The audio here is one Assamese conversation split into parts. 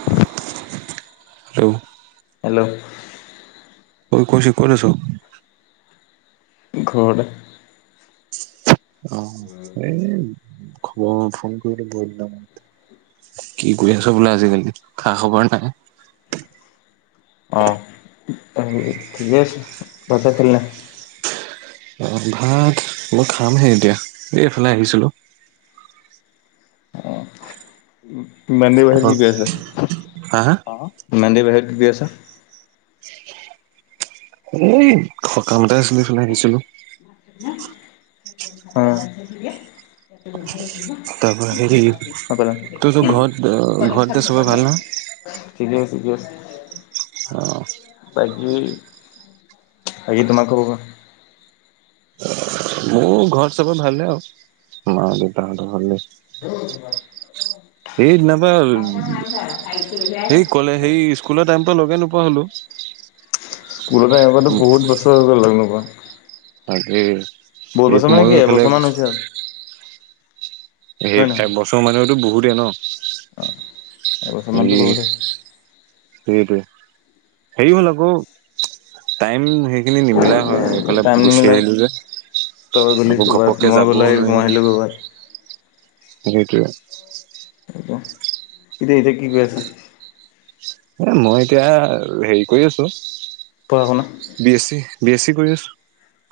[inaudible] হেল্ল হেল্ল' অই কৌশিক কত আছ? ঘৰতে। অ এই খবৰ ফোন কৰিলো বহুত দিনৰ মোৰত। কি কৰি আছ বোলো আজিকালি, খা খবৰ নাই, অ তা হে থিকে আছে ভাত চাত খালি নাই? অ ভাত মই খামহে এতিয়া দেই এইফালে আহিছিলো। মেন্দে বাহিৰত তাৰপৰা কি কৈ হা হা আছা অ মেন্দে বাহিৰত কি কৰি আছা? এ সকাম এতে আছিলো এই ফালে আহিছিলো। অ দে উ দিবা। তাৰপৰা হেৰি হবলা উ তোৰ তোৰ ঘৰত ঘৰত এতিয়া চবৰে ভাল নহয়? ঠিকে আছে ঠিকে আছে। অ বাকী বাকি তোমাক খবৰ কোৱা মোৰ ঘৰত চবে ভালে আউ মা দেউতাহঁতৰ ভালেই ৰ জোমা [unintelligible] সেই দিনাপা সেই কলে সেই স্কুলৰ টাইম পা লগে নোপোৱা হ'লোঁ স্কুলৰ টাইমৰপৰাটো বহুত বছৰ হৈ গ'ল লগ নকৰা তাকে এই বছৰ মানে মইও কি এইফালে এবছৰমান গুছ হৈছে আৰু এই হয় নহয় একবছৰ মানেতো বহুতে ন অকমান হেৰি দেৰি বহু দেই। সেইটোৱে হেৰি হ'ল আকৌ টাইম হে খিনি নিমিলা হয় এইফালে টাইম গুচি নিমিলা আহিলো যে। তই গ'লি আকৌ ক'ৰবাত ঘপককে মই যাবও গ'লো মই আহিলোঁ নোৱাৰি। ক'ৰবাত সেইটোৱে এতিয়া এতিয়া কি কৰি আছা। এ মই এতিয়া হেৰি কৰি আছো। পঢ়া -শুনা। B S C B S C কৰি আছো।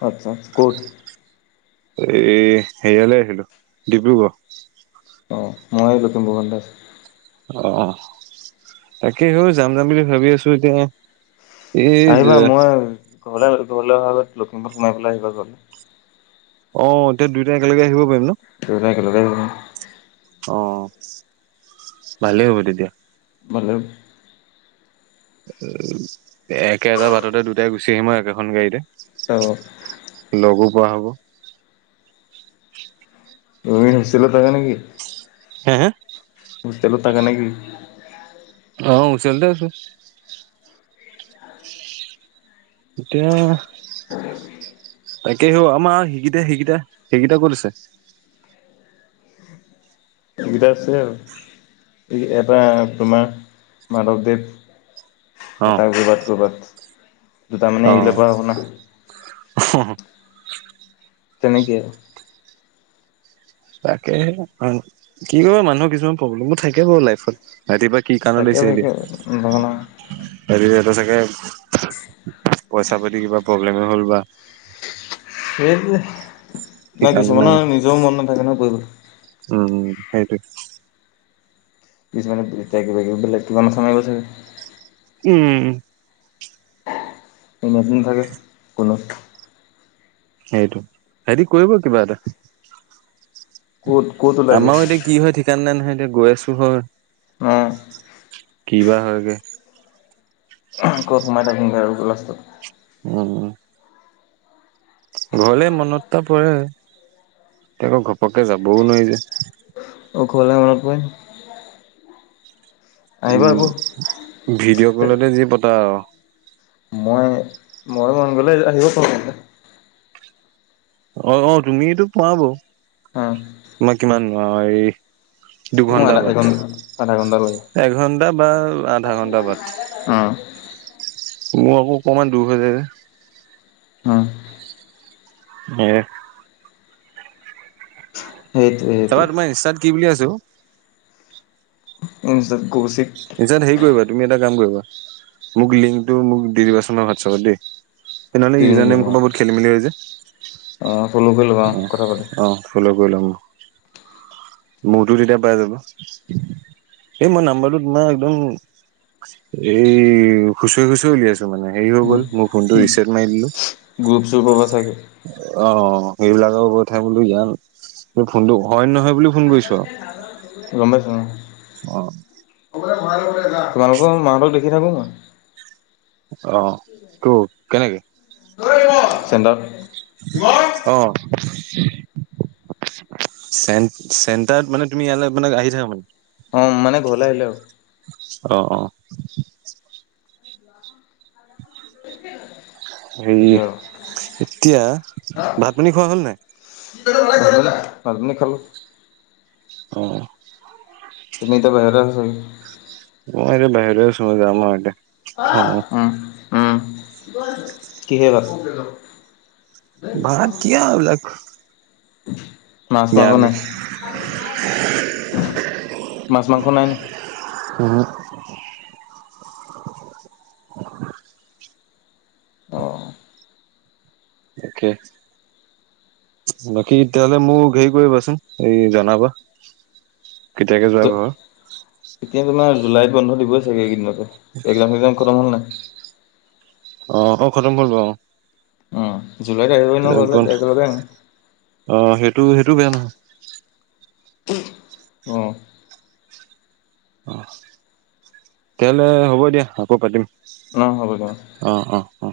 আচ্ছা কত? এ হেৰিয়ালৈ আহিলো ডিব্ৰুগড়, অঁ মই লখিমপুৰমানতে আছো। অ তাকে হৌ যাম যাম বুলি ভাবি আছো এতিয়া। এই আহিবা মই ঘৰলে ঘৰলে অহাৰ আগত লখিমপুৰত সোমাই পেলাই আহিবা ঘৰলৈ। অ তেতিয়া দুইটাই একেলগে আহিব পাৰিম ন। দুইটাই একেলগে আহিব পাৰিম। অ ভালেই হ'ব তেতিয়া। ভালে অ একেটা বাটতে দুটাই গুচি আহিম আৰু একেখন গাড়ীতে অ লগো পোৱা হ'ব। তুমি হোষ্টেলত হৈছিলো তাকে নেকি? হা হা হোষ্টেলত থাকা নেকি? অ হোষ্টেলতে আছো। এতিয়া। তাকে সি আমাৰ সেইকেইটা সেইকেইটা সেইকেইটা ক'ত আছে। সেইকিটা আছে আৰু এটা তোমাৰ মাধৱদেৱ, অ এটা গবাত গোৰবাত দুটা মানে অ এৰিল পৰা শুনা তেনেকেই আৰু তাকে কি কৰিব মানুহৰ কিছুমান প্ৰব্লেমো থাকে বাৰু লাইফত ৰাতিপুৱা কি কাণত থাকে লৈছেতিয়া। ভাগে নথকা নহয়। হেৰি ইহঁতৰ চাগে পইচা পাতি কিবা প্ৰব্লেমে হ'ল বা। সেই য়ে না সেইকাৰণো নাই কিছুমানৰ নিজৰও মন নাথাকে নহয় কৰিবলে। উম উম সেইটোৱে। পিছ মানে কিবিব বেলেগ কিবা নামাইব চাগে। উম [unintelligible] না থাকে [unintelligible] সেইটো হেৰিটো কৰিব কিবা এটা। ক'ত ক'ত, ওলাই আমাৰো গৈছে এতিয়া কি হয় ঠিকনা নাই নহয় এতিয়া গৈ আছো হয়। অ, কি বা হয়গে। ক'ত সোমাই থাকিম গৈ আৰু লাছত, উম উম, ঘৰলে মনতটা পৰে এতিয়া আকৌ ঘপককে যাবও নোৱাৰি যে। অ ঘৰলে মনত পৰে। আহিবা উম আকৌ। ভিডিঅ কলতে যি পতা আৰু মই মই মন গলে আহিব পাৰো ইয়াতে, অ অ তুমি তো পোৱা বাৰু অ, তোমই কিমান ন এই, মোৰ দুঘন্টা আধা বাট ঘণ্টা আধা ঘণ্টা লাগে এঘন্টা বা আধা ঘন্টা বাট, অ, মোৰ আকৌ অকমান দূৰ হৈ যায় যে। উম, হে সেইটোৱে তাপা সেইটোৱে তোমাৰ ইনষ্ট্ৰা কি বুলি আছো অ, ইনষ্ট্ৰ কৌশিক, নিছত হেৰি কৰিবা তুমি এটা কাম কৰিবা। মোক লিংটো মোক দি দিবাচোন সোৱাদ চাবত দেই, তেনেহ'লে ইউজাৰ নেমখৰ পৰা বহুত খেলি মেলি হৈ হৈছে অ ফ'ল' কৰি ল'বা অঁ কথা পাতিম। অঁ ফল কৰি লব, মোৰতো তেতিয়া পাই যাব এই মই নাম্বাৰটো তোমাৰ একদম, এই খুচুৱৰি খুচুৱৰি উলিয়াই আছো। মে হেৰি হৈ গ'ল মোৰ ফোনটো ৰিচাৰট মাৰি দিলো। গ্ৰুপ চুপ পাবা চাগে অ সেইবিলাকৰ কঠাই বোলো ইয়াল ফোনটো হয় নে নহয় বুলি ফোন কৰিছো আৰু গম পাইছো অ, অ, তোমালোকৰ মাহঁতক দেখি থাকো মই, অ ত' কেনেকে চেন্টাৰত [unintelligible] অ, চেণ্ট চেণ্টাৰত মানে তুমি ইয়ালৈ মানে আহি থাকা মানে। অ মানে ঘৰ আহিলে আৰু অ অ, [inaudible] [inaudible] হেৰি তাকে আৰু এতিয়া ভাত পানী খোৱা হ'ল নাই? ভাত পানী খালো। অ তুমি এতিয়া বাহিৰতে আছা চাগে? মই এতিয়া বাহিৰতে আছো যাম আৰু এতিয়া, খাম আৰু। উম, উম, কিহে ভাত? ভাত কি আৰু এইবিলাক। মাছ মাংস নাই? নিৰামিষ। মাছ মাংস নাই নেকি? উমহো। [inaudible] অ তাকে। বাকী তেতিয়াহলে মোক হেৰি কৰিবাচোন এই জনাবা কেতিয়াকে যোৱা ঘৰ? এতিয়া তোমাৰ জুলাইত বন্ধ দিব চাগে কেইদিনতে, একজাম চেকজাম খতম হল নাই? অ অ খতম হ'ল বাৰু অ। উম জুলাইত আহিব ন ঘৰলে একেলগে আহিম। অ সেইটো সেইটোও বেয়া নহয়। অ অ, তেতিয়াহ'লে হ'ব দিয়া আকৌ পাতিম। অঁ হ'ব দে অঁ। অ অ অ।